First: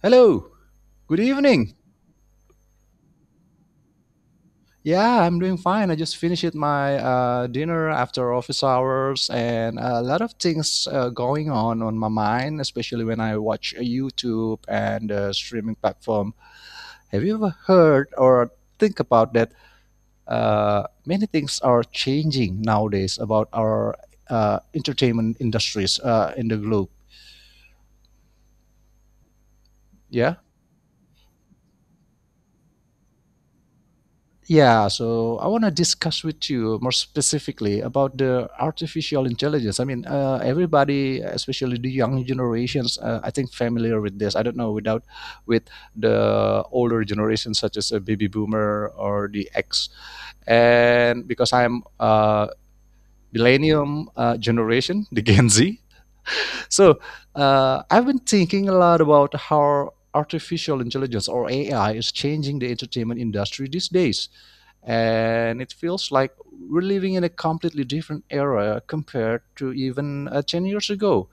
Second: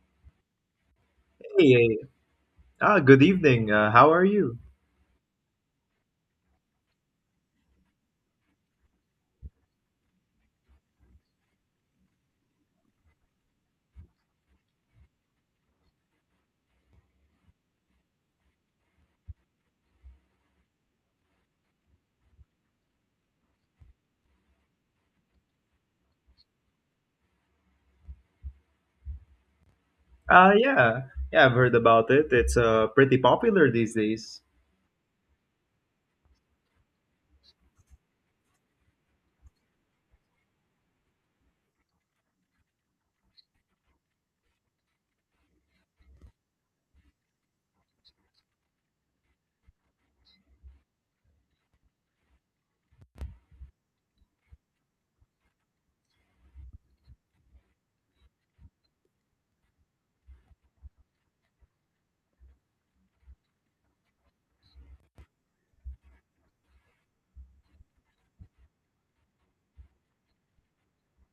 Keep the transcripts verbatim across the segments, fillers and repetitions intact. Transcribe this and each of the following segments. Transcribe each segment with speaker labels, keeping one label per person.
Speaker 1: Hello. Good evening.
Speaker 2: Hey, uh, ah, good evening. Uh, how are you?
Speaker 1: Yeah, I'm doing fine. I just finished my uh, dinner after office hours, and a lot of things uh, going on on my mind, especially when I watch YouTube and uh, streaming platform. Have you ever heard or think about that? Uh, many things are changing nowadays about our uh, entertainment industries uh, in the globe. Yeah.
Speaker 2: Uh, yeah, yeah, I've heard about it. It's uh, pretty popular these days.
Speaker 1: Yeah, so I want to discuss with you more specifically about the artificial intelligence. I mean, uh, everybody, especially the young generations, uh, I think familiar with this. I don't know without with the older generations such as a baby boomer or the X, and because I'm uh, millennium uh, generation, the Gen Z. So uh, I've been thinking a lot about how artificial intelligence or A I is changing the entertainment industry these days. And it feels like we're living in a completely different era compared to even uh, ten years ago.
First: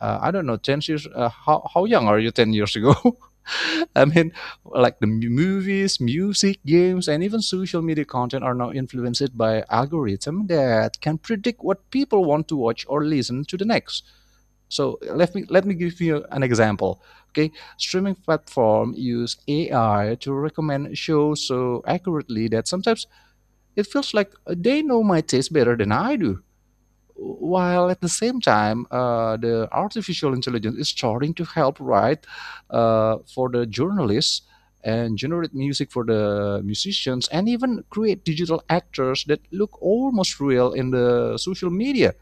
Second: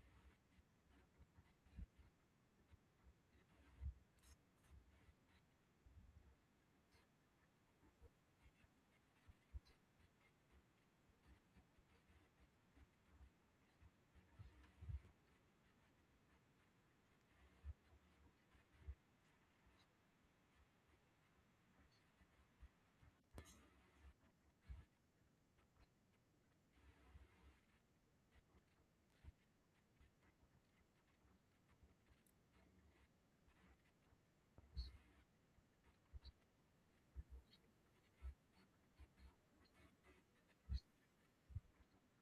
Speaker 1: Uh, I don't know, ten years, uh, how, how young are you ten years ago? I mean, like the mu- movies, music, games, and even social media content are now influenced by algorithm that can predict what people want to watch or listen to the next. So let me let me give you an example. Okay, streaming platform use A I to recommend shows so accurately that sometimes it feels like they know my taste better than I do. While at the same time, uh, the artificial intelligence is starting to help write uh, for the journalists and generate music for the musicians and even create digital actors that look almost real in the social media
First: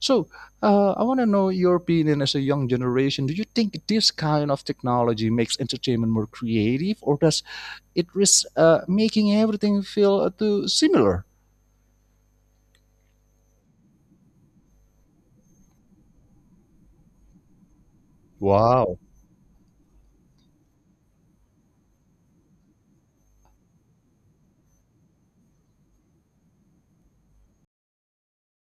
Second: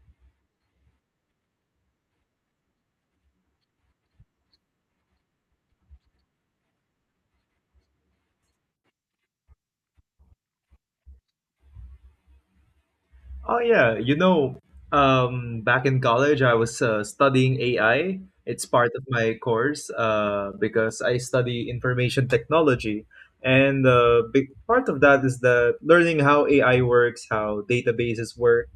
Speaker 1: so, uh, I want to know your opinion as a young generation. Do you think this kind of technology makes entertainment more creative, or does it risk uh, making everything feel uh, too similar?
Speaker 2: Oh, yeah, you know, um, back in college, I was uh, studying A I. It's part
Speaker 1: Wow.
Speaker 2: of my course uh, because I study information technology. And uh, big part of that is the learning how A I works, how databases work.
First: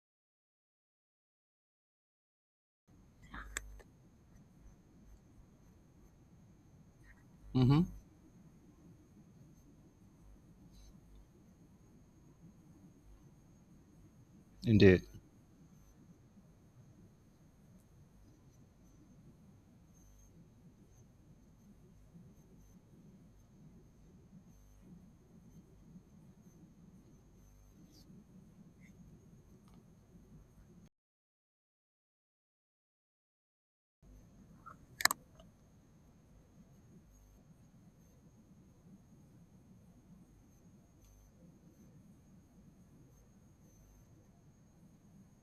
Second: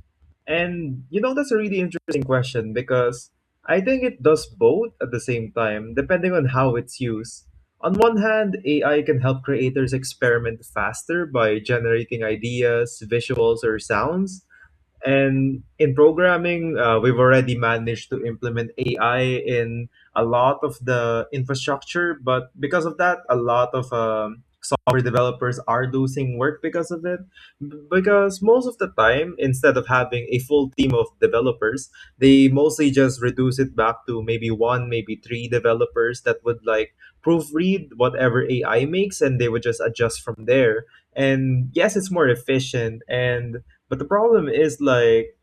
Speaker 2: And you know, that's a really interesting question because I think it does both at the same time, depending on how it's used.
Speaker 1: Mm-hmm.
Speaker 2: On one hand, A I can help creators experiment faster by generating ideas, visuals, or sounds,
Speaker 1: Indeed.
Speaker 2: and in programming, uh, we've already managed to implement A I in a lot of the infrastructure, but because of that, a lot of um, software developers are losing work because of it. B- Because most of the time, instead of having a full team of developers, they mostly just reduce it back to maybe one, maybe three developers that would like proofread whatever A I makes, and they would just adjust from there. And yes, it's more efficient, and but the problem is like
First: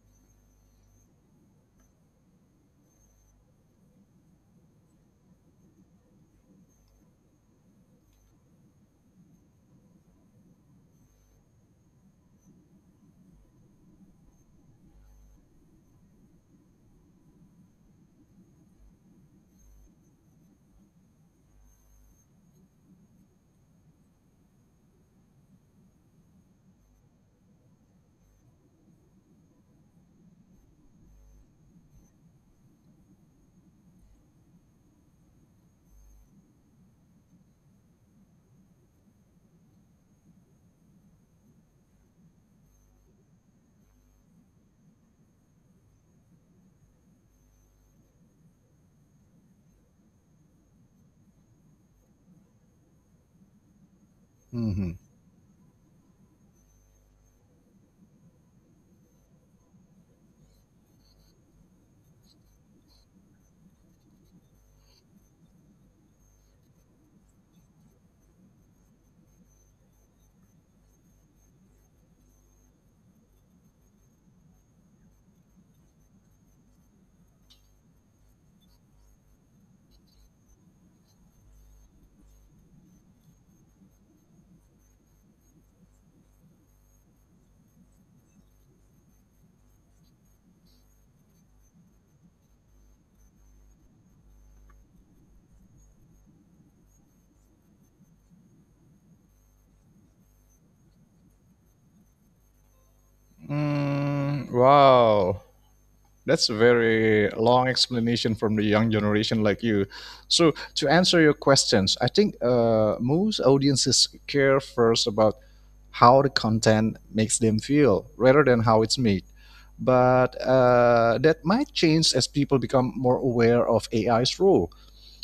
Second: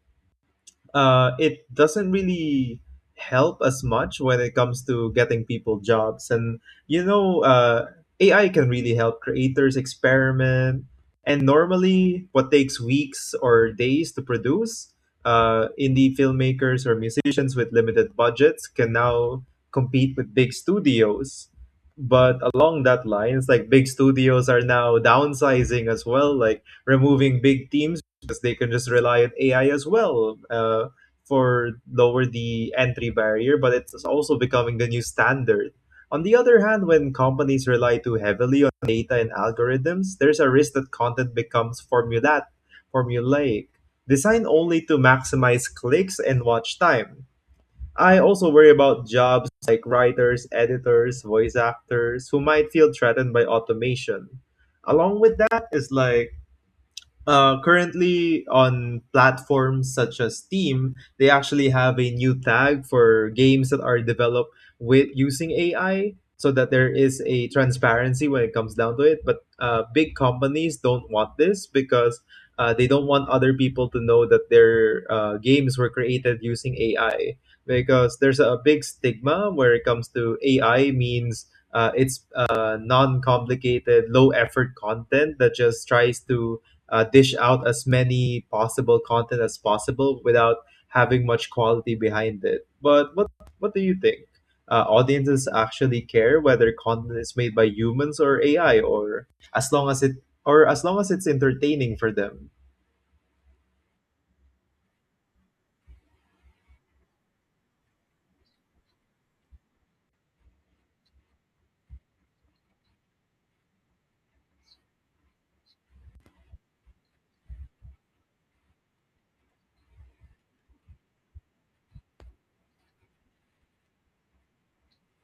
Speaker 2: uh, it doesn't really help as much when it comes to getting people jobs. And you know, uh, A I can really help creators experiment. And normally, what takes weeks or days to produce, uh, indie filmmakers or musicians with limited budgets can now compete with big studios. But along that line, it's like big studios are now downsizing as well, like removing big teams because they can just rely on A I as well, uh, for lower the entry barrier, but it's also becoming the new standard. On the other hand, when companies rely too heavily on data and algorithms, there's a risk that content becomes formulat, formulaic, designed only to maximize clicks and watch time. I also worry about jobs like writers, editors, voice actors who might feel threatened by automation.
Speaker 1: Hmm.
Speaker 2: Along with that is like uh, currently on platforms such as Steam, they actually have a new tag for games that are developed with using A I, so that there is a transparency when it comes down to it. But uh, big companies don't want this because uh, they don't want other people to know that their uh, games were created using A I, because there's a big stigma where it comes to A I means uh, it's uh, non-complicated, low-effort content that just tries to uh, dish out as many possible content as possible without having much quality behind it. But what what do you think? Uh, audiences actually care whether content is made by humans or A I, or as long as it or as long as it's entertaining for them?
Speaker 1: Mm, wow. That's a very long explanation from the young generation like you. So, to answer your questions, I think uh, most audiences care first about how the content makes them feel rather than how it's made. But uh, that might change as people become more aware of A I's role.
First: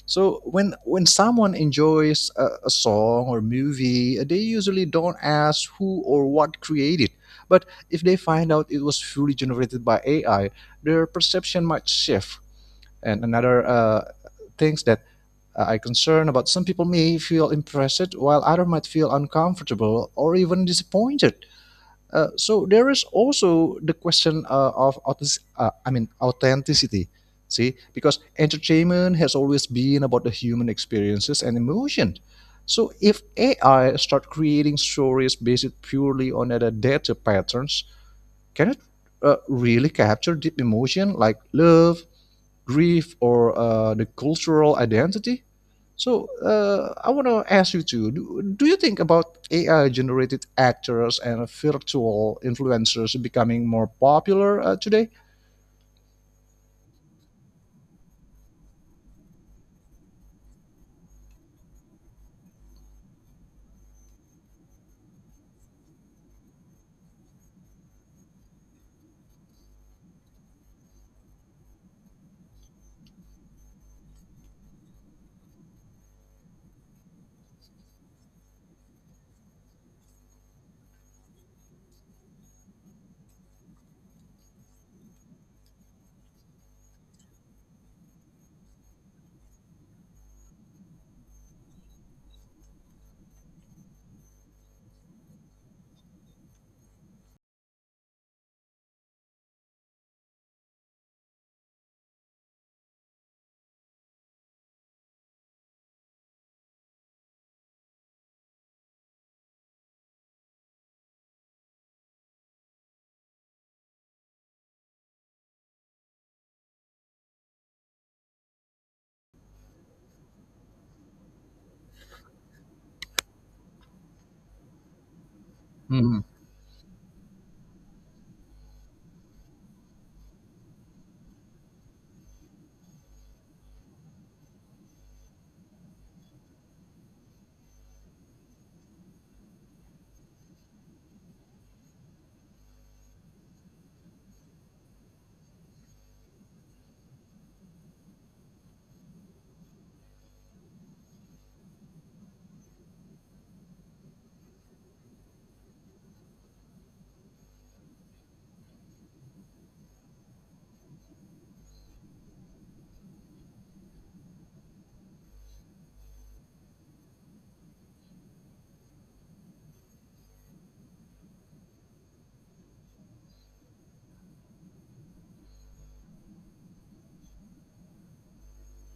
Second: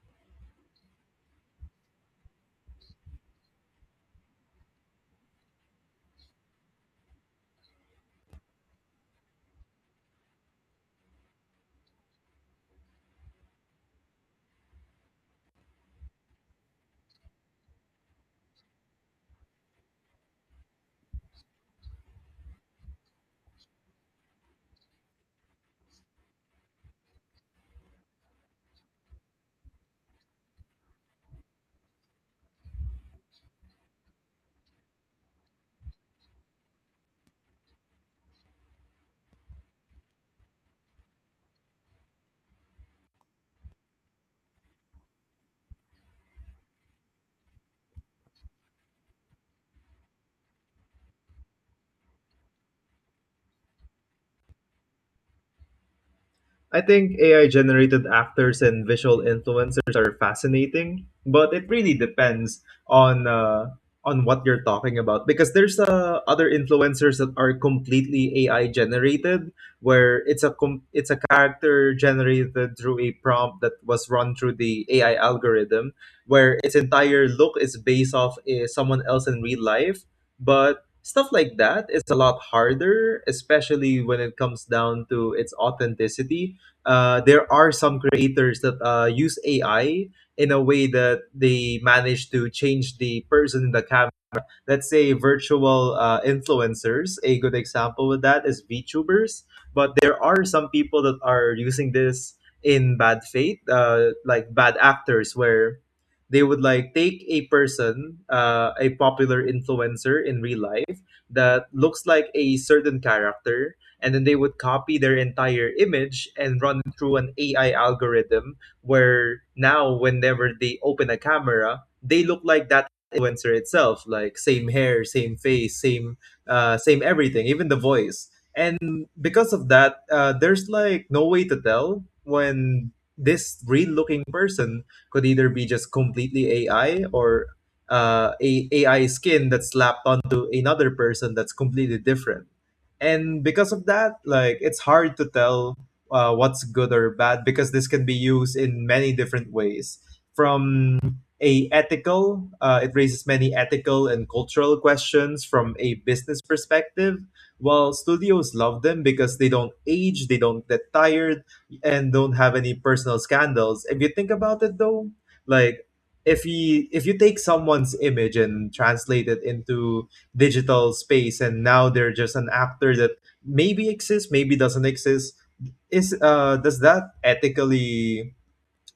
Speaker 1: So when when someone enjoys a, a song or movie, they usually don't ask who or what created. But if they find out it was fully generated by A I, their perception might shift. And another uh, things that uh, I concern about, some people may feel impressed, while others might feel uncomfortable or even disappointed. Uh, so there is also the question uh, of authentic- uh, I mean authenticity. See, because entertainment has always been about the human experiences and emotion. So if A I start creating stories based purely on other data patterns, can it uh, really capture deep emotion like love, grief or uh, the cultural identity. So uh, I want to ask you too. Do, do you think about A I generated actors and virtual influencers becoming more popular uh, today?
Speaker 2: I think A I generated actors and visual influencers are fascinating, but it really depends on uh, on what you're talking about, because there's uh, other influencers that are completely A I generated, where it's a com- it's a character generated through a prompt that was run through the A I algorithm, where its entire look is based off uh, someone else in real life, but stuff like that is a lot harder, especially when it comes down to its authenticity. Uh, there are some creators that uh, use A I in a way that they manage to change the person in the camera, let's say virtual uh, influencers. A good example with that is VTubers, but there are some people that are using this in bad faith, uh, like bad actors, where they would like take a person, uh, a popular influencer in real life that looks like a certain character, and then they would copy their entire image and run it through an A I algorithm, where now whenever they open a camera, they look like that influencer itself, like same hair, same face, same
Speaker 1: Mhm.
Speaker 2: uh, same everything, even the voice. And because of that, uh, there's like no way to tell when this real-looking person could either be just completely A I, or uh, a AI skin that's slapped onto another person that's completely different. And because of that, like it's hard to tell uh, what's good or bad, because this can be used in many different ways. From a ethical uh, It raises many ethical and cultural questions. From a business perspective, while studios love them because they don't age, they don't get tired, and don't have any personal scandals. If you think about it though, like if you if you take someone's image and translate it into digital space, and now they're just an actor that maybe exists, maybe doesn't exist, is uh does that ethically,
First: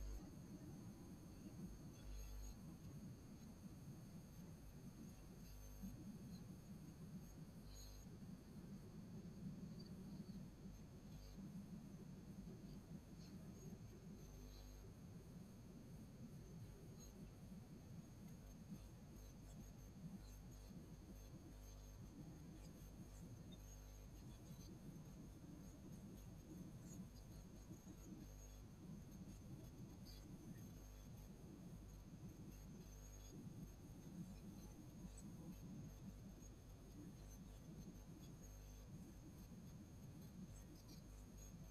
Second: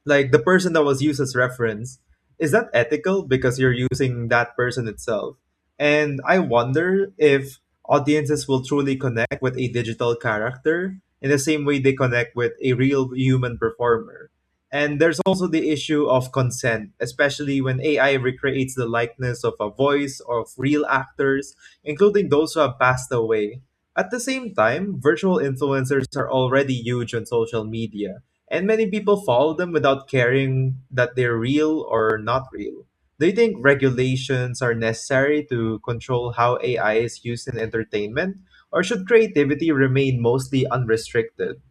Speaker 2: like the person that was used as reference, is that ethical, because you're using that person itself? And I wonder if audiences will truly connect with a digital character in the same way they connect with a real human performer. And there's also the issue of consent, especially when AI recreates the likeness of a voice of real actors, including those who have passed away. At the same time, virtual influencers are already huge on social media, and many people follow them without caring that they're real or not real. Do you think regulations are necessary to control how A I is used in entertainment, or should creativity remain mostly unrestricted?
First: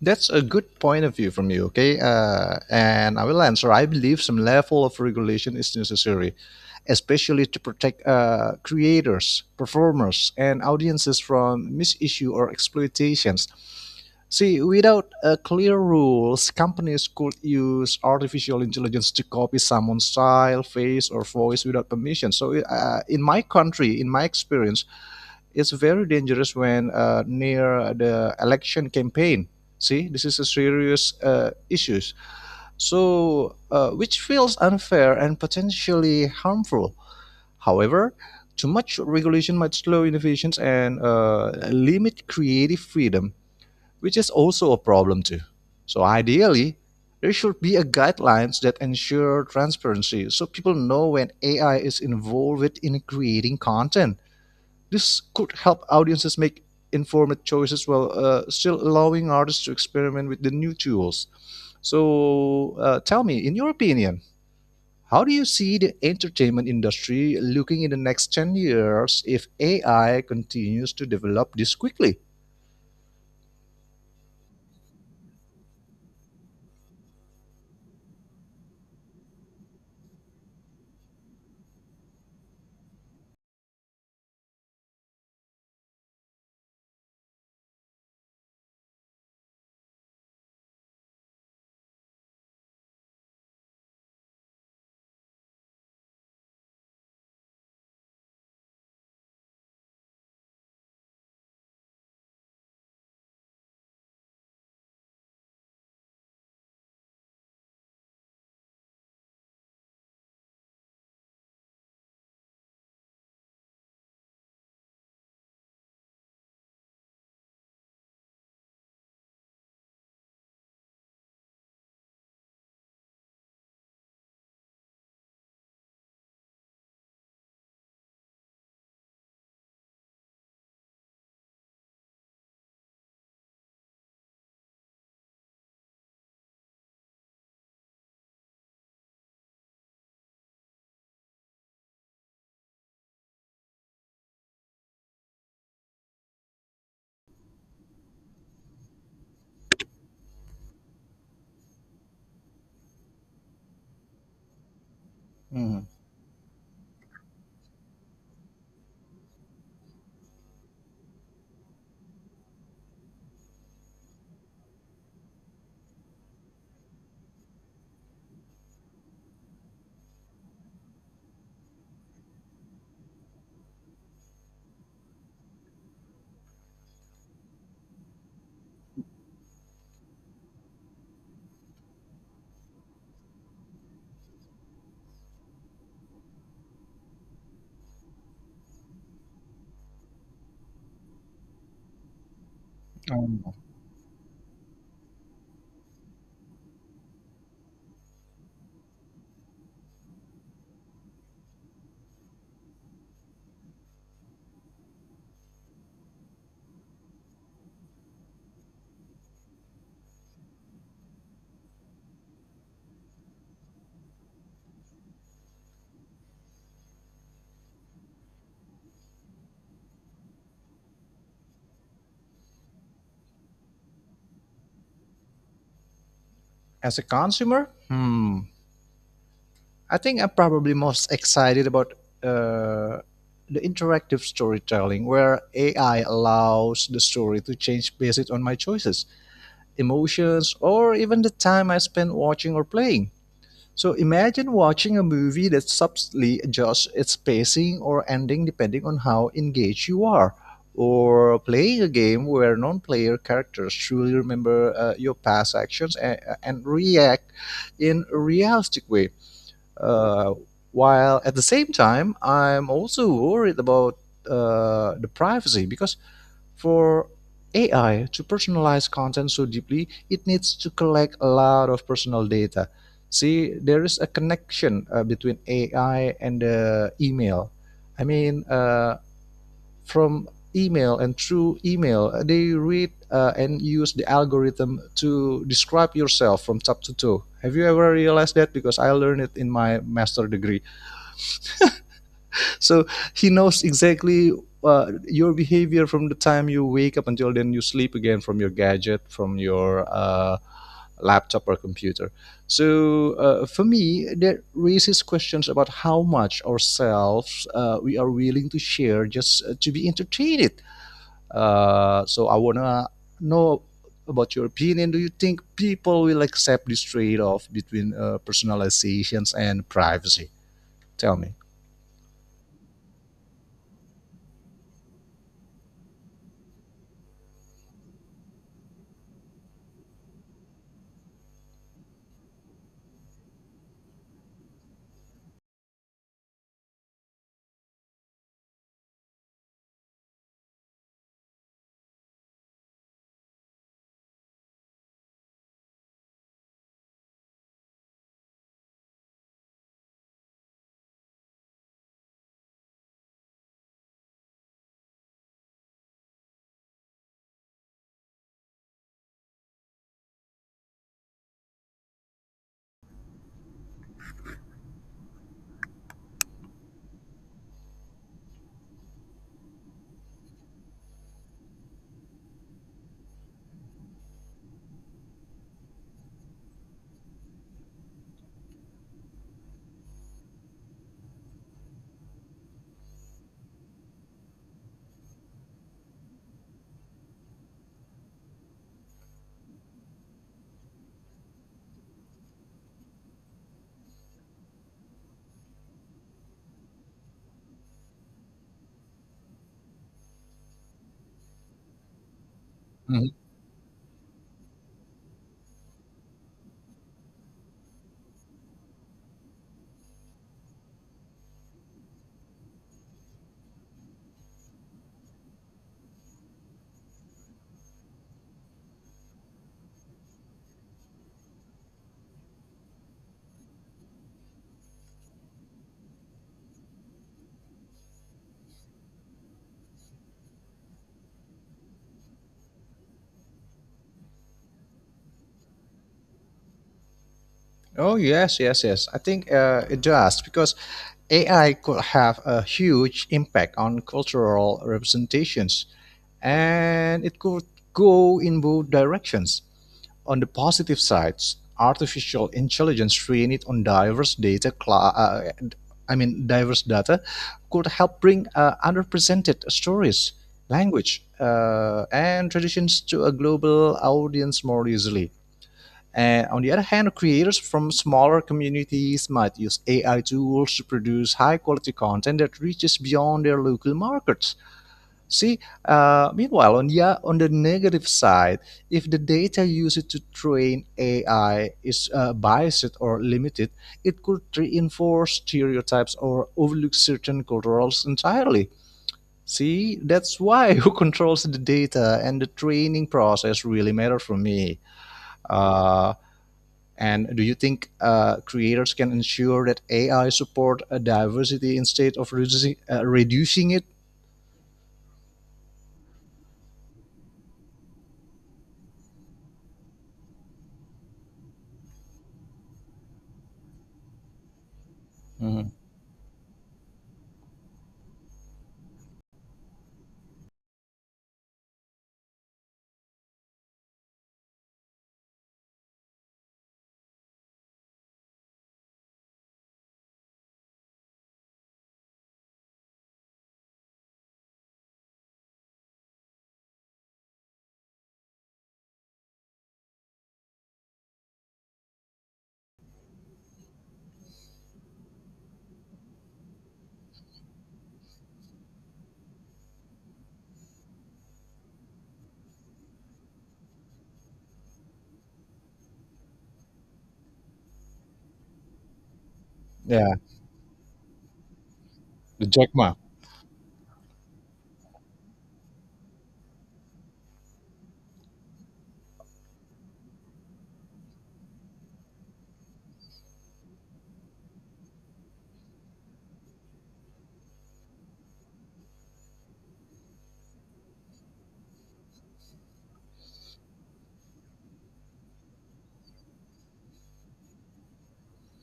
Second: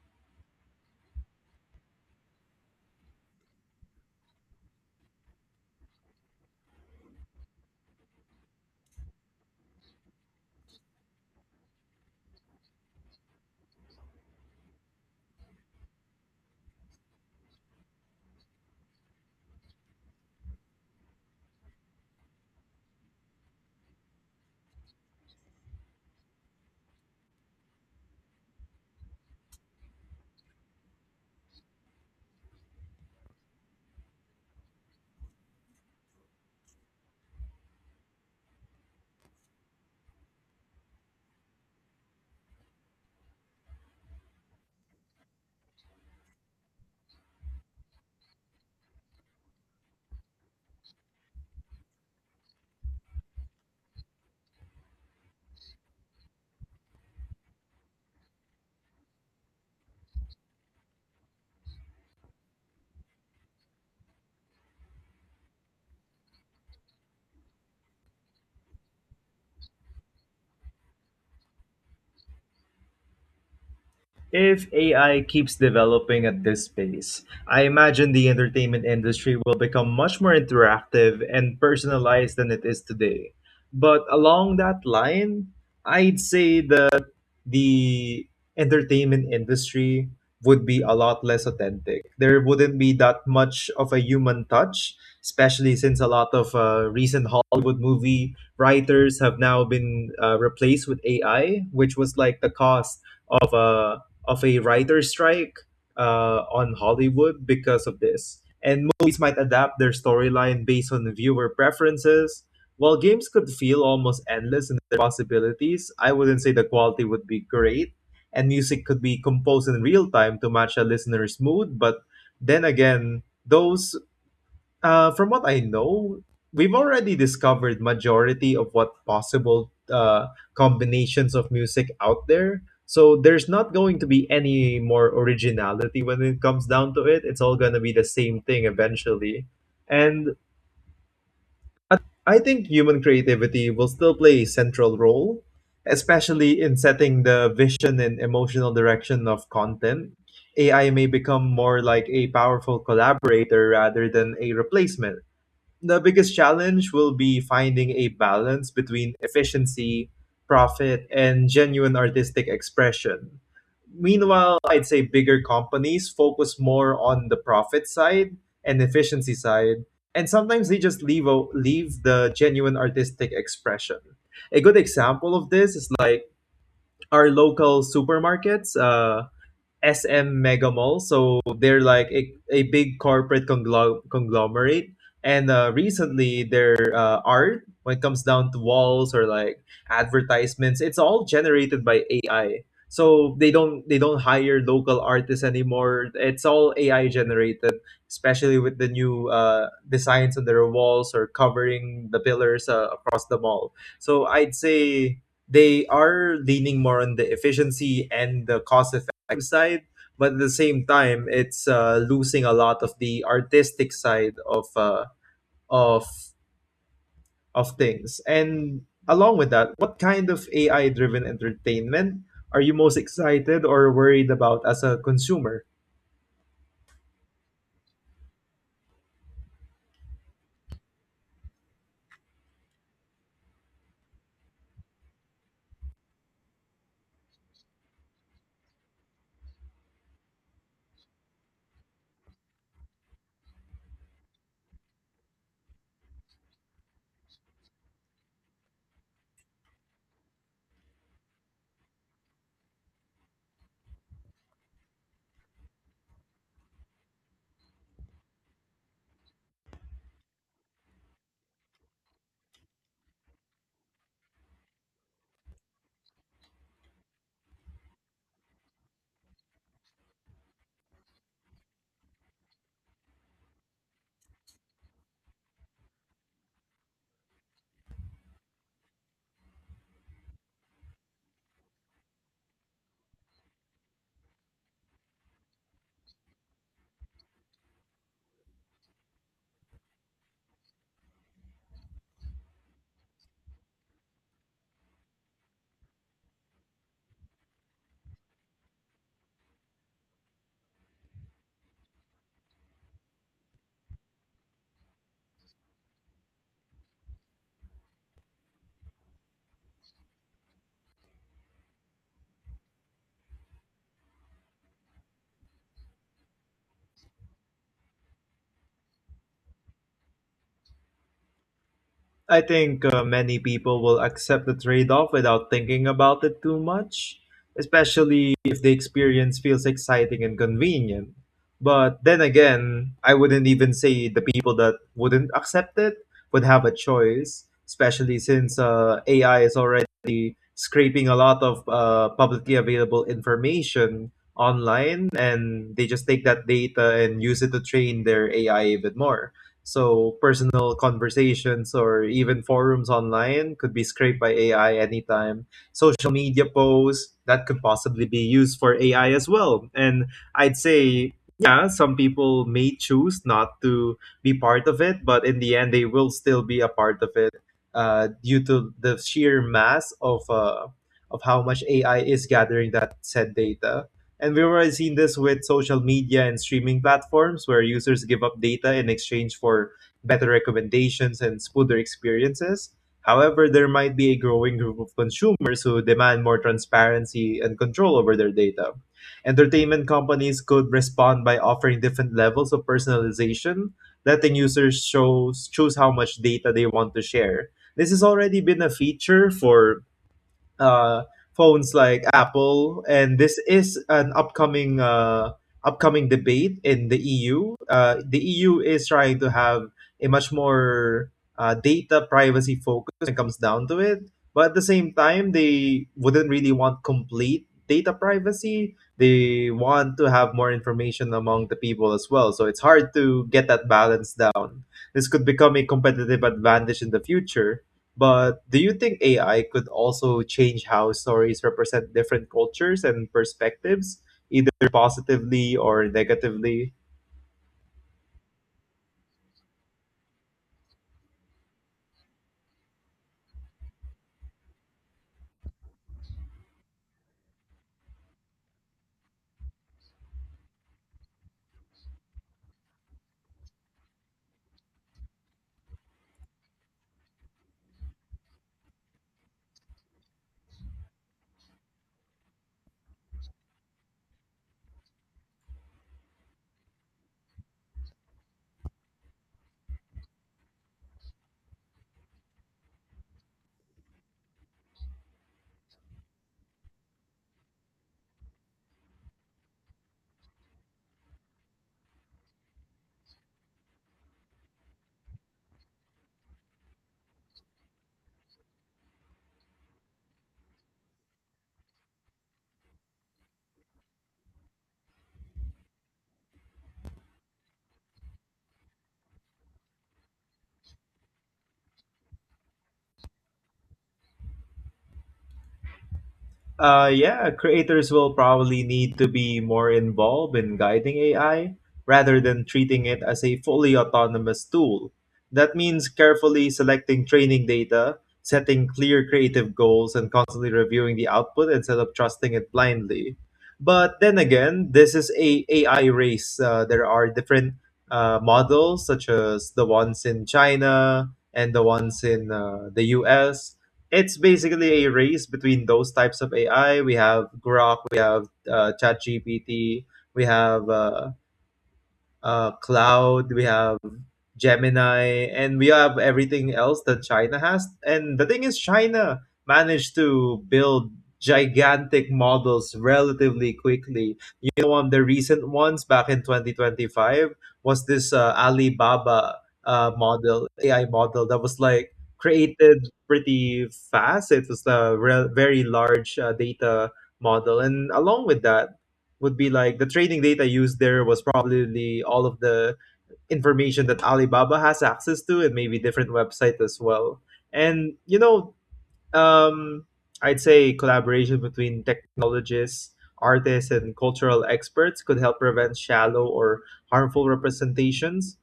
Speaker 1: That's a good point of view from you, okay? Uh, and I will answer. I believe some level of regulation is necessary, especially to protect uh, creators, performers, and audiences from misissue or exploitations. See, without uh, clear rules, companies could use artificial intelligence to copy someone's style, face, or voice without permission. So, uh, in my country, in my experience, it's very dangerous when uh, near the election campaign. See, this is a serious uh, issues. So, uh, which feels unfair and potentially harmful. However, too much regulation might slow innovations and uh, limit creative freedom, which is also a problem too. So, ideally, there should be a guidelines that ensure transparency so people know when A I is involved in creating content. This could help audiences make informed choices while uh, still allowing artists to experiment with the new tools. So, uh, tell me, in your opinion, how do you see the entertainment industry looking in the next ten years if A I continues to develop this quickly?
Speaker 2: If A I keeps developing at this pace, I imagine the entertainment industry will become much more interactive and personalized than it is today. But along that line, I'd say that the entertainment industry would be a lot less authentic. There wouldn't be that much of a human touch, especially since a lot of uh, recent Hollywood movie writers have now been uh, replaced with A I, which was like the cost of a of a writer strike uh, on Hollywood because of this. And movies might adapt their storyline based on viewer preferences. While games could feel almost endless in their possibilities, I wouldn't say the quality would be great. And music could be composed in real time to match a listener's mood, but then again, those uh, from what I know, we've already discovered majority of what possible uh, combinations of music out there. So there's not going to be any more originality when it comes down to it. It's all going to be the same thing eventually. And I I think human creativity will still play a central role, especially in setting the vision and emotional direction of content. A I may become more like a powerful collaborator rather than a replacement.
Speaker 1: Mhm.
Speaker 2: The biggest challenge will be finding a balance between efficiency, profit, and genuine artistic expression. Meanwhile, I'd say bigger companies focus more on the profit side and efficiency side, and sometimes they just leave o- leave the genuine artistic expression. A good example of this is like our local supermarkets. Uh, S M Mega Mall. So they're like a, a big corporate conglo- conglomerate. And uh, recently, their uh, art, when it comes down to walls or like advertisements, it's all generated by A I. So they don't they don't hire local artists anymore. It's all A I generated, especially with the new uh, designs on their walls or covering the pillars uh, across the mall. So I'd say they are leaning more on the efficiency and the cost side, but at the same time it's uh, losing a lot of the artistic side of uh, of of things. And along with that, what kind of AI driven entertainment are you most excited or worried about as a consumer?
Speaker 1: As a consumer? Hmm. I think I'm probably most excited about uh, the interactive storytelling, where A I allows the story to change based on my choices, emotions, or even the time I spend watching or playing. So imagine watching a movie that subtly adjusts its pacing or ending depending on how engaged you are, or playing a game where non player characters truly remember uh, your past actions and, and react in a realistic way. Uh, while at the same time, I'm also worried about uh, the privacy because for A I to personalize content so deeply, it needs to collect a lot of personal data. See, there is a connection uh, between A I and the email. I mean, uh, from email and through email uh, they read uh, and use the algorithm to describe yourself from top to toe. Have you ever realized that? Because I learned it in my master degree. So he knows exactly uh, your behavior from the time you wake up until then you sleep again, from your gadget, from your uh, laptop or computer. So uh, for me, that raises questions about how much ourselves uh, we are willing to share just uh, to be entertained. Uh, so I wanna know about your opinion. Do you think people will accept this trade-off between uh, personalizations and privacy? Tell me.
Speaker 2: I think uh, many people will accept the trade off without thinking about it too much, especially if the experience feels exciting and convenient. But then again, I wouldn't even say the people that wouldn't accept it would have a choice, especially since uh, A I is already scraping a lot of uh, publicly available information online, and they just take that data and use it to train their A I even more. So personal conversations or even forums online could be scraped by A I anytime. Social media posts that could possibly be used for A I as well. And I'd say, yeah, some people may choose not to be part of it, but in the end, they will still be a part of it, uh, due to the sheer mass of uh, of how much A I is gathering that said data. And we've already seen this with social media and streaming platforms where users give up data in exchange for better recommendations and smoother experiences. However, there might be a growing group of consumers who demand more transparency and control over their data. Entertainment companies could respond by offering different levels of personalization, letting users shows, choose how much data they want to share. This has already been a feature for uh, phones like Apple,
Speaker 1: Mhm.
Speaker 2: and this is an upcoming uh, upcoming debate in the E U. Uh, the E U is trying to have a much more uh, data privacy focus when it comes down to it, but at the same time, they wouldn't really want complete data privacy. They want to have more information among the people as well, so it's hard to get that balance down. This could become a competitive advantage in the future, but do you think A I could also change how stories represent different cultures and perspectives, either positively or negatively?
Speaker 1: Oh yes, yes, yes. I think uh, it does because A I could have a huge impact on cultural representations, and it could go in both directions. On the positive sides, artificial intelligence trained on diverse data, cla- uh, I mean diverse data, could help bring uh, underrepresented stories, language, uh, and traditions to a global audience more easily. And on the other hand, creators from smaller communities might use A I tools to produce high quality content that reaches beyond their local markets. See, uh, meanwhile, on the, on the negative side, if the data used to train A I is uh, biased or limited, it could reinforce stereotypes or overlook certain cultures entirely. See, that's why who controls the data and the training process really matter for me. Uh, and do you think uh, creators can ensure that A I support a diversity instead of reducing, uh, reducing it?
Speaker 2: Uh, yeah, creators will probably need to be more involved in guiding A I rather than treating it as a fully autonomous tool.
Speaker 1: Mhm.
Speaker 2: That means carefully selecting training data, setting clear creative goals, and constantly reviewing the output instead of trusting it blindly. But then again, this is a AI race. Uh, there are different uh, models, such as the ones in China and the ones in uh, the U S. It's basically a race between those types of A I. We have Grok, we have uh, ChatGPT, we have uh, uh, Cloud, we have Gemini, and we have everything else that China has. And the thing is, China managed to build gigantic models relatively quickly. You know, one of the recent ones back in twenty twenty-five was this uh, Alibaba uh,
Speaker 1: Yeah,
Speaker 2: model, A I model that was like
Speaker 1: the Jack Ma.
Speaker 2: created pretty fast. It was a re- very large uh, data model. And along with that, would be like the training data used there was probably all of the information that Alibaba has access to and maybe different websites as well. And you know, um, I'd say collaboration between technologists, artists, and cultural experts could help prevent shallow or harmful representations.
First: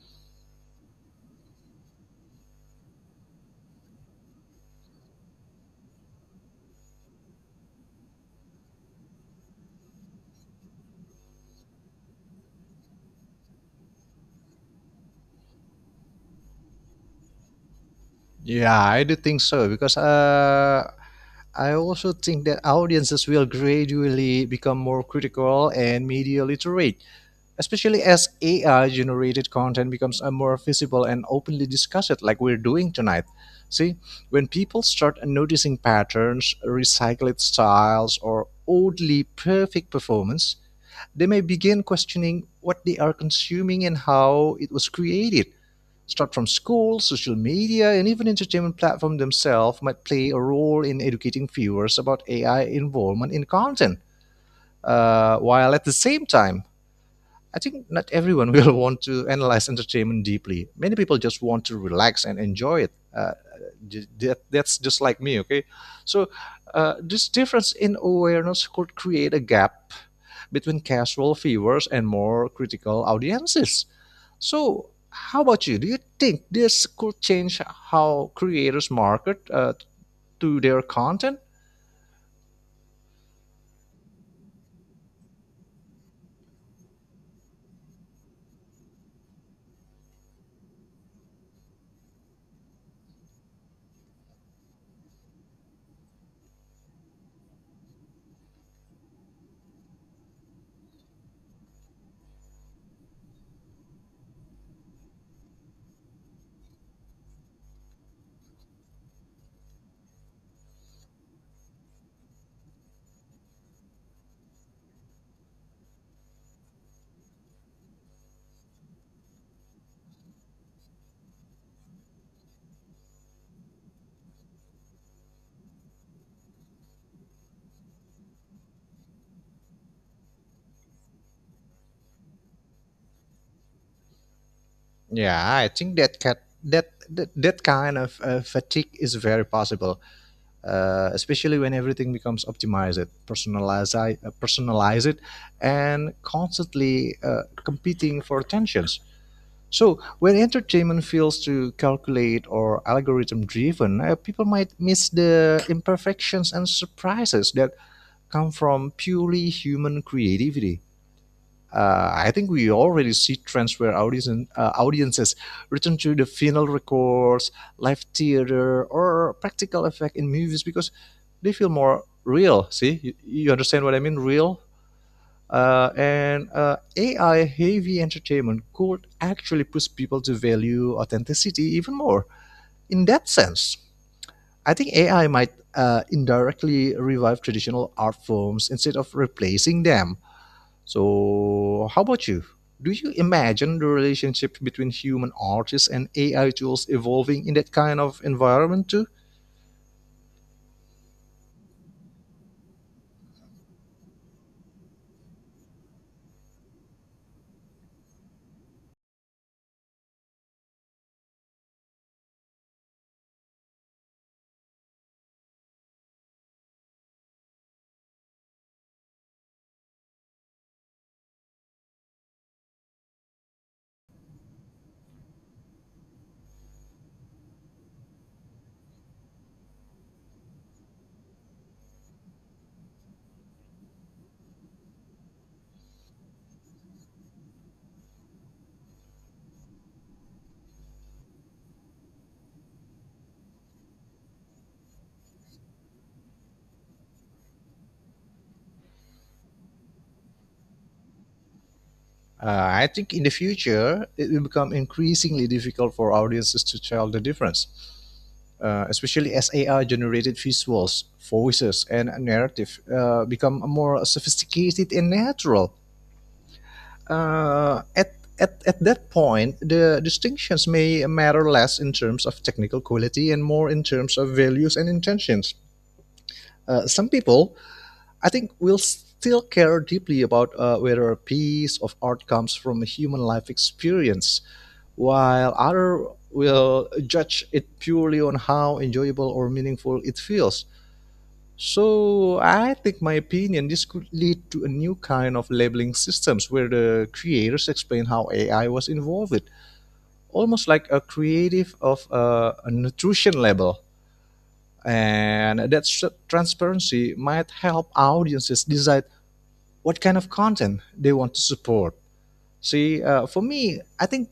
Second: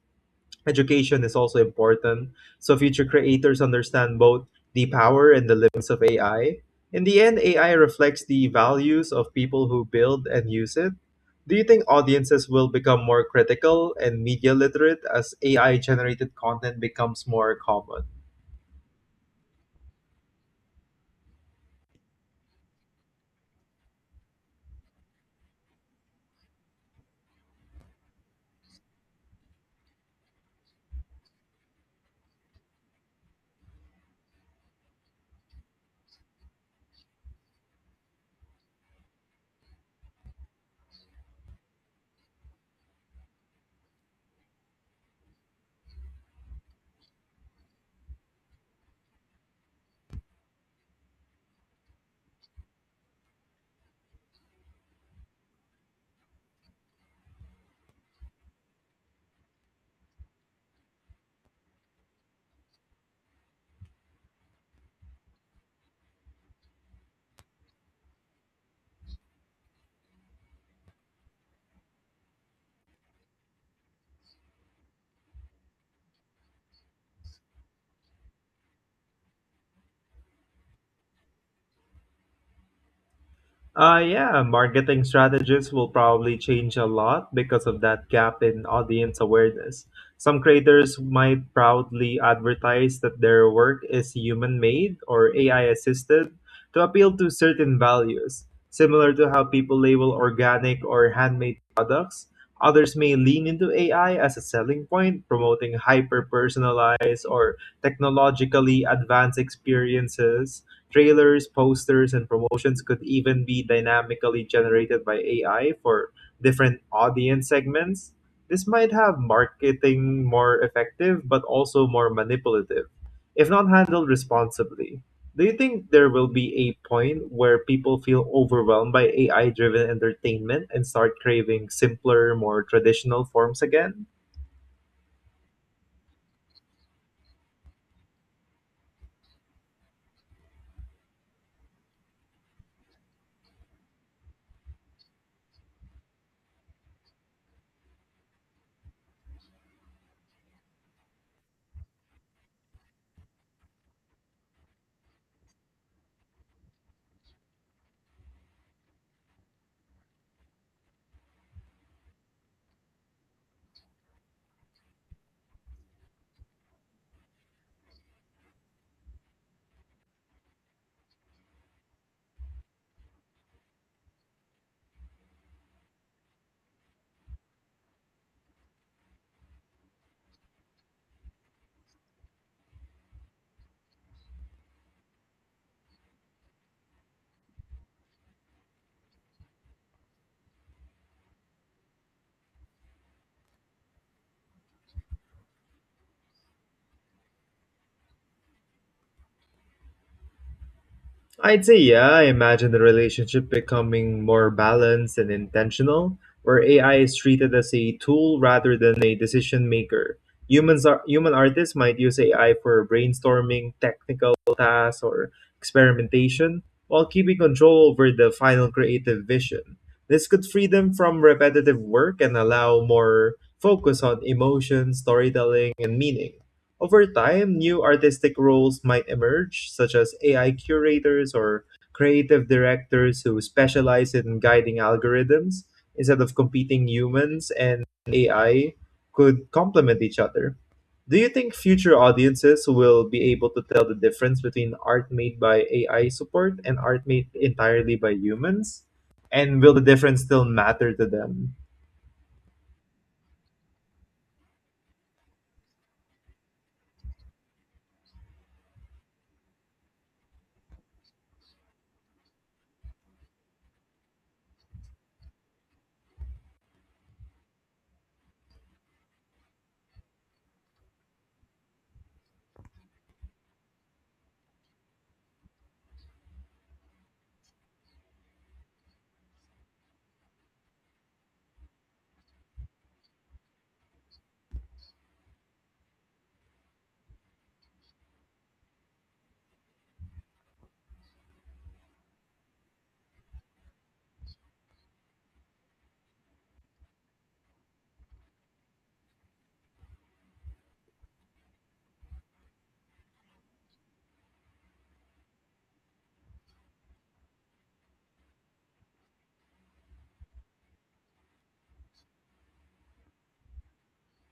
Speaker 2: Education is also important, so future creators understand both the power and the limits of A I. In the end, A I reflects the values of people who build and use it. Do you think audiences will become more critical and media literate as A I generated content becomes more common?
Speaker 1: Yeah, I do think so because uh, I also think that audiences will gradually become more critical and media literate, especially as A I generated content becomes uh, more visible and openly discussed, like we're doing tonight. See, when people start noticing patterns, recycled styles, or oddly perfect performance, they may begin questioning what they are consuming and how it was created, start from schools, social media, and even entertainment platforms themselves might play a role in educating viewers about A I involvement in content. Uh, while at the same time, I think not everyone will want to analyze entertainment deeply. Many people just want to relax and enjoy it. Uh, that, that's just like me, okay? So, uh, this difference in awareness could create a gap between casual viewers and more critical audiences. So, how about you? Do you think this could change how creators market uh, to their content?
Speaker 2: Uh, yeah, marketing strategies will probably change a lot because of that gap in audience awareness. Some creators might proudly advertise that their work is human made or A I assisted to appeal to certain values, similar to how people label organic or handmade products. Others may lean into A I as a selling point, promoting hyper personalized or technologically advanced experiences. Trailers, posters, and promotions could even be dynamically generated by A I for different audience segments. This might have marketing more effective, but also more manipulative, if not handled responsibly. Do you think there will be a point where people feel overwhelmed by A I driven entertainment and start craving simpler, more traditional forms again?
Speaker 1: Yeah, I think that cat, that, that that kind of uh, fatigue is very possible. Uh, especially when everything becomes optimized, personalized, uh, personalized, and constantly uh, competing for attentions. So when entertainment feels to calculate or algorithm driven, uh, people might miss the imperfections and surprises that come from purely human creativity. Uh, I think we already see trends where audience, uh, audiences return to the vinyl records, live theater, or practical effect in movies because they feel more real. See, you, you understand what I mean? Real. Uh, and uh, A I heavy entertainment could actually push people to value authenticity even more. In that sense, I think A I might uh, indirectly revive traditional art forms instead of replacing them. So, how about you? Do you imagine the relationship between human artists and A I tools evolving in that kind of environment too?
Speaker 2: I'd say, yeah, I imagine the relationship becoming more balanced and intentional, where A I is treated as a tool rather than a decision maker. Humans are, human artists might use A I for brainstorming, technical tasks, or experimentation, while keeping control over the final creative vision. This could free them from repetitive work and allow more focus on emotion, storytelling, and meaning. Over time, new artistic roles might emerge, such as A I curators or creative directors who specialize in guiding algorithms instead of competing humans and A I could complement each other. Do you think future audiences will be able to tell the difference between art made by A I support and art made entirely by humans? And will the difference still matter to them?
Speaker 1: Uh, I think in the future, it will become increasingly difficult for audiences to tell the difference, uh, especially as A I generated visuals, voices, and narrative uh, become more sophisticated and natural. uh, at at, at that point, the distinctions may matter less in terms of technical quality and more in terms of values and intentions. Uh, some people, I think, will still care deeply about uh, whether a piece of art comes from a human life experience, while others will judge it purely on how enjoyable or meaningful it feels. So I think my opinion this could lead to a new kind of labeling systems where the creators explain how A I was involved, almost like a creative of a, a nutrition label. And that s- transparency might help audiences decide what kind of content they want to support. See, uh, for me, I think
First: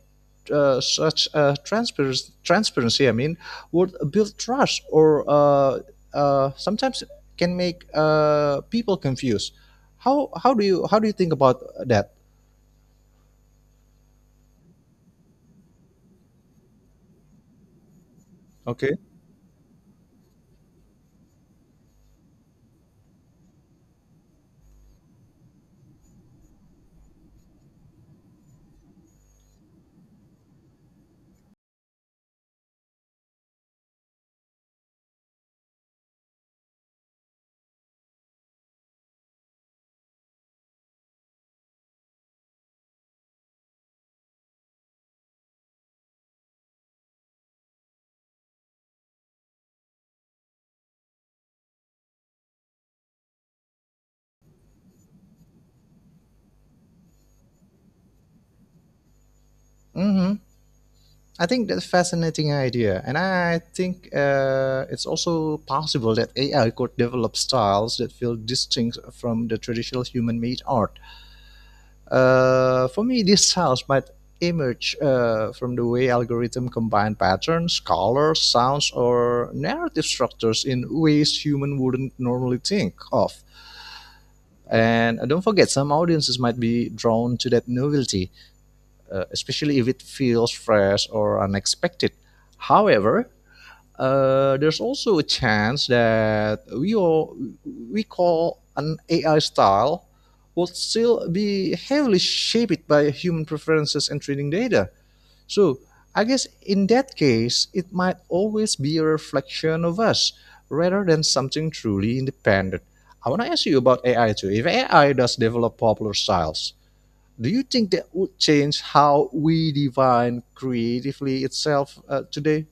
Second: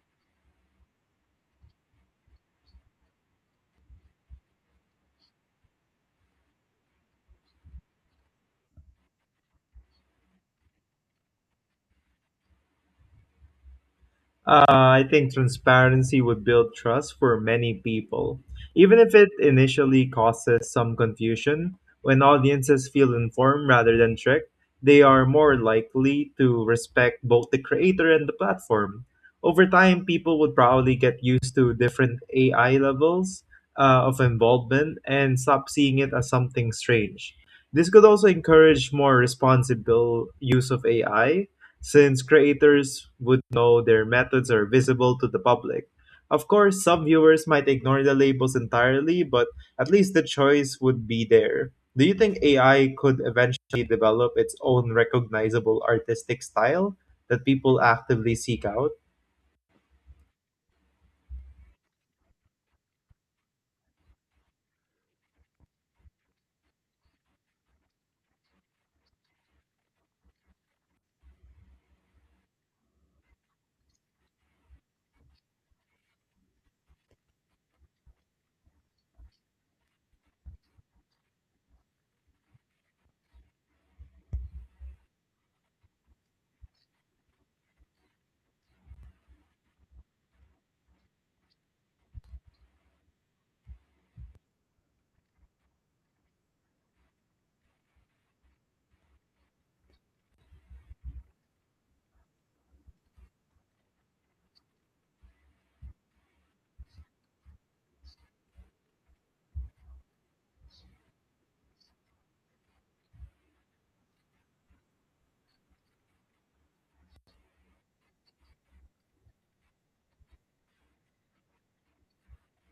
Speaker 1: uh, such uh, transparency, transparency, I mean, would build trust or uh, uh, sometimes can make uh, people confused. How how do you how do you think about that?
Speaker 2: Uh, I think transparency would build trust for many people,
Speaker 1: Okay.
Speaker 2: even if it initially causes some confusion. When audiences feel informed rather than tricked, they are more likely to respect both the creator and the platform. Over time, people would probably get used to different A I levels uh, of involvement and stop seeing it as something strange. This could also encourage more responsible use of A I since creators would know their methods are visible to the public. Of course, some viewers might ignore the labels entirely, but at least the choice would be there. Do you think A I could eventually develop its own recognizable artistic style that people actively seek out?
Speaker 1: Mm-hmm. I think that's a fascinating idea, and I think uh, it's also possible that A I could develop styles that feel distinct from the traditional human-made art. Uh, for me, this sounds might emerge uh, from the way algorithms combine patterns, colors, sounds, or narrative structures in ways human wouldn't normally think of. And uh, don't forget, some audiences might be drawn to that novelty, uh, especially if it feels fresh or unexpected. However, uh, there's also a chance that we all, we call an A I style will still be heavily shaped by human preferences and training data. So I guess in that case, it might always be a reflection of us rather than something truly independent. I want to ask you about A I too. If A I does develop popular styles, do you think that would change how we define creatively itself uh, today?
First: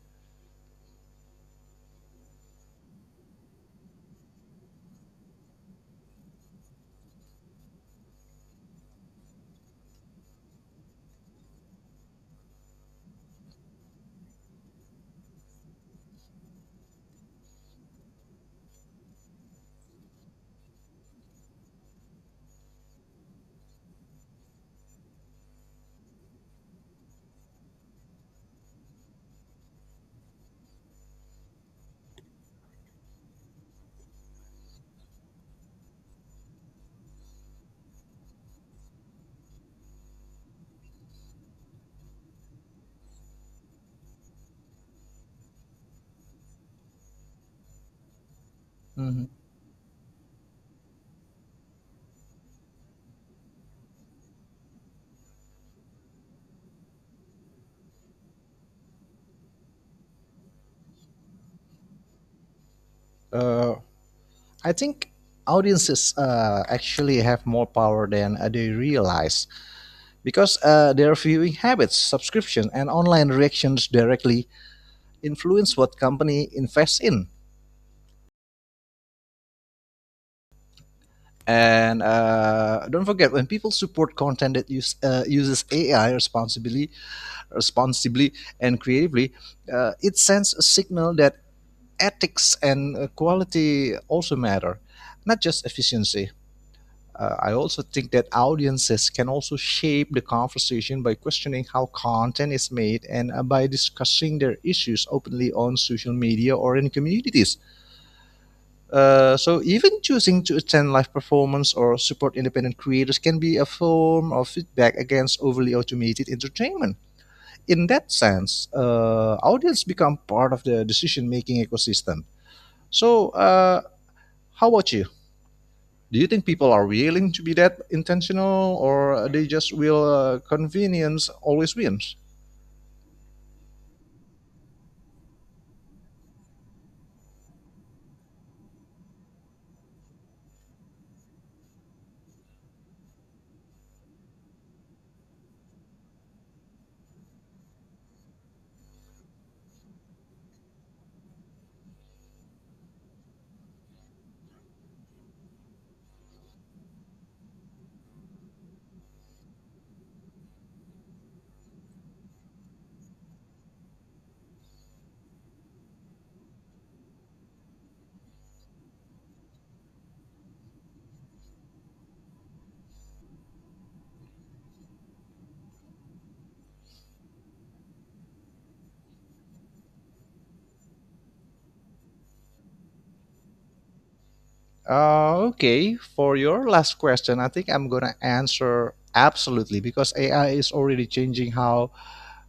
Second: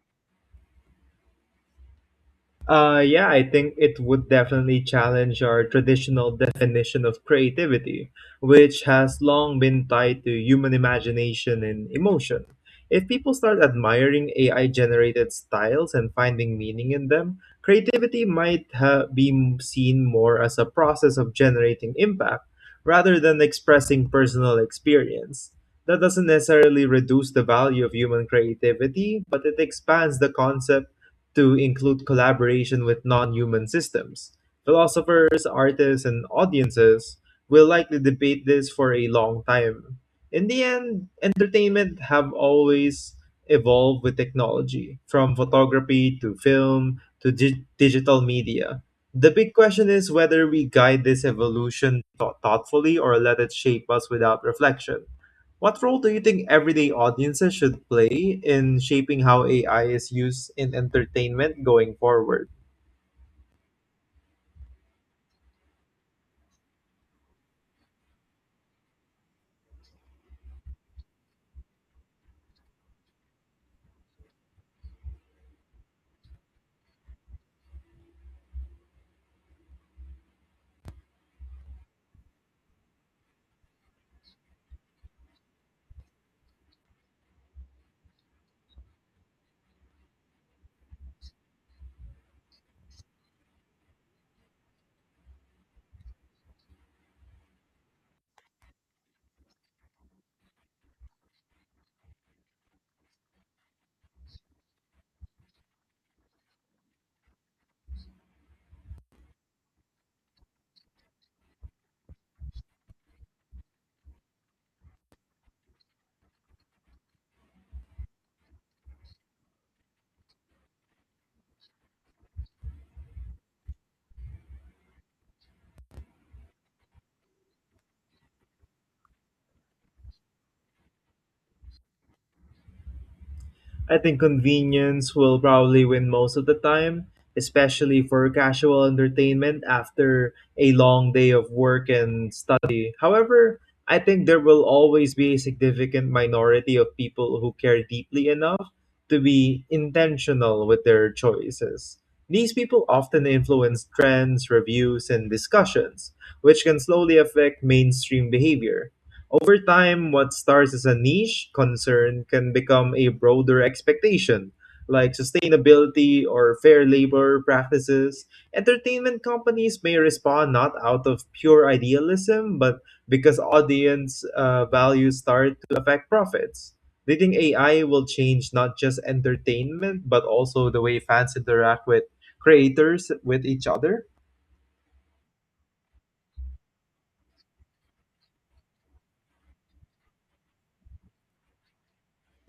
Speaker 2: Uh, yeah, I think it would definitely challenge our traditional definition of creativity, which has long been tied to human imagination and emotion. If people start admiring A I generated styles and finding meaning in them, creativity might ha- be m- seen more as a process of generating impact rather than expressing personal experience. That doesn't necessarily reduce the value of human creativity, but it expands the concept to include collaboration with non human systems. Philosophers, artists, and audiences will likely debate this for a long time. In the end, entertainment have always evolved with technology, from photography to film to dig- digital media.
Speaker 1: Mhm.
Speaker 2: The big question is whether we guide this evolution thought- thoughtfully or let it shape us without reflection. What role do you think everyday audiences should play in shaping how A I is used in entertainment going forward?
Speaker 1: Uh, I think audiences uh, actually have more power than uh, they realize because uh, their viewing habits, subscription, and online reactions directly influence what company invests in. And uh, don't forget, when people support content that use, uh, uses A I responsibly, responsibly and creatively, uh, it sends a signal that ethics and uh, quality also matter, not just efficiency. Uh, I also think that audiences can also shape the conversation by questioning how content is made and uh, by discussing their issues openly on social media or in communities. Uh, so, even choosing to attend live performance or support independent creators can be a form of feedback against overly automated entertainment. In that sense, uh, audience become part of the decision-making ecosystem. So, uh, how about you? Do you think people are willing to be that intentional or they just will, uh, convenience always wins?
Speaker 2: I think convenience will probably win most of the time, especially for casual entertainment after a long day of work and study. However, I think there will always be a significant minority of people who care deeply enough to be intentional with their choices. These people often influence trends, reviews, and discussions, which can slowly affect mainstream behavior. Over time, what starts as a niche concern can become a broader expectation, like sustainability or fair labor practices. Entertainment companies may respond not out of pure idealism, but because audience uh, values start to affect profits. Do you think A I will change not just entertainment, but also the way fans interact with creators with each other?
Speaker 1: Uh, okay, for your last question, I think I'm gonna answer absolutely because A I is already changing how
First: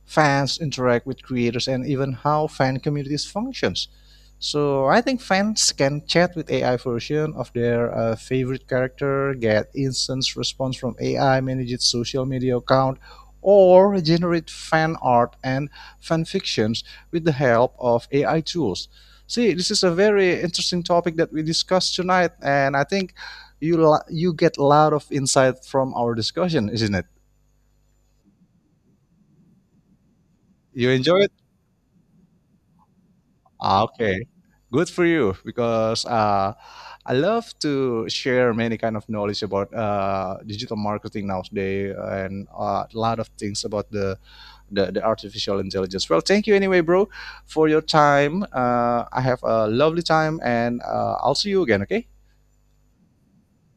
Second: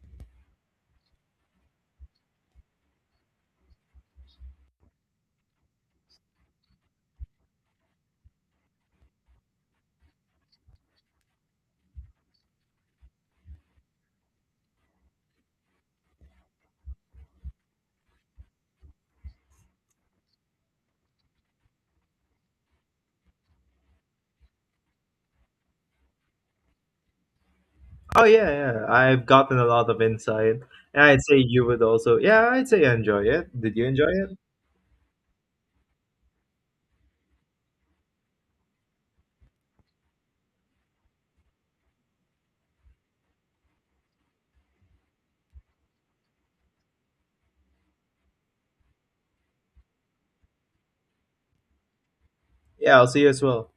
Speaker 1: fans interact with creators and even how fan communities functions. So I think fans can chat with A I version of their uh, favorite character, get instant response from A I, manage its social media account, or generate fan art and fan fictions with the help of A I tools. See, this is a very interesting topic that we discussed tonight, and I think you lo- you get a lot of insight from our discussion, isn't it?
Speaker 2: Oh, yeah, yeah. I've gotten a lot of insight.
Speaker 1: You
Speaker 2: And I'd
Speaker 1: enjoy it?
Speaker 2: say you would also. Yeah, I'd say enjoy it. Did
Speaker 1: Ah,
Speaker 2: you enjoy
Speaker 1: okay,
Speaker 2: it?
Speaker 1: good for you because uh, I love to share many kind of knowledge about uh, digital marketing nowadays and uh, a lot of things about the, the the artificial intelligence. Well, thank you anyway, bro, for your time. Uh, I have a lovely time, and uh, I'll see you again. Okay.
Speaker 2: Yeah, I'll see you as well.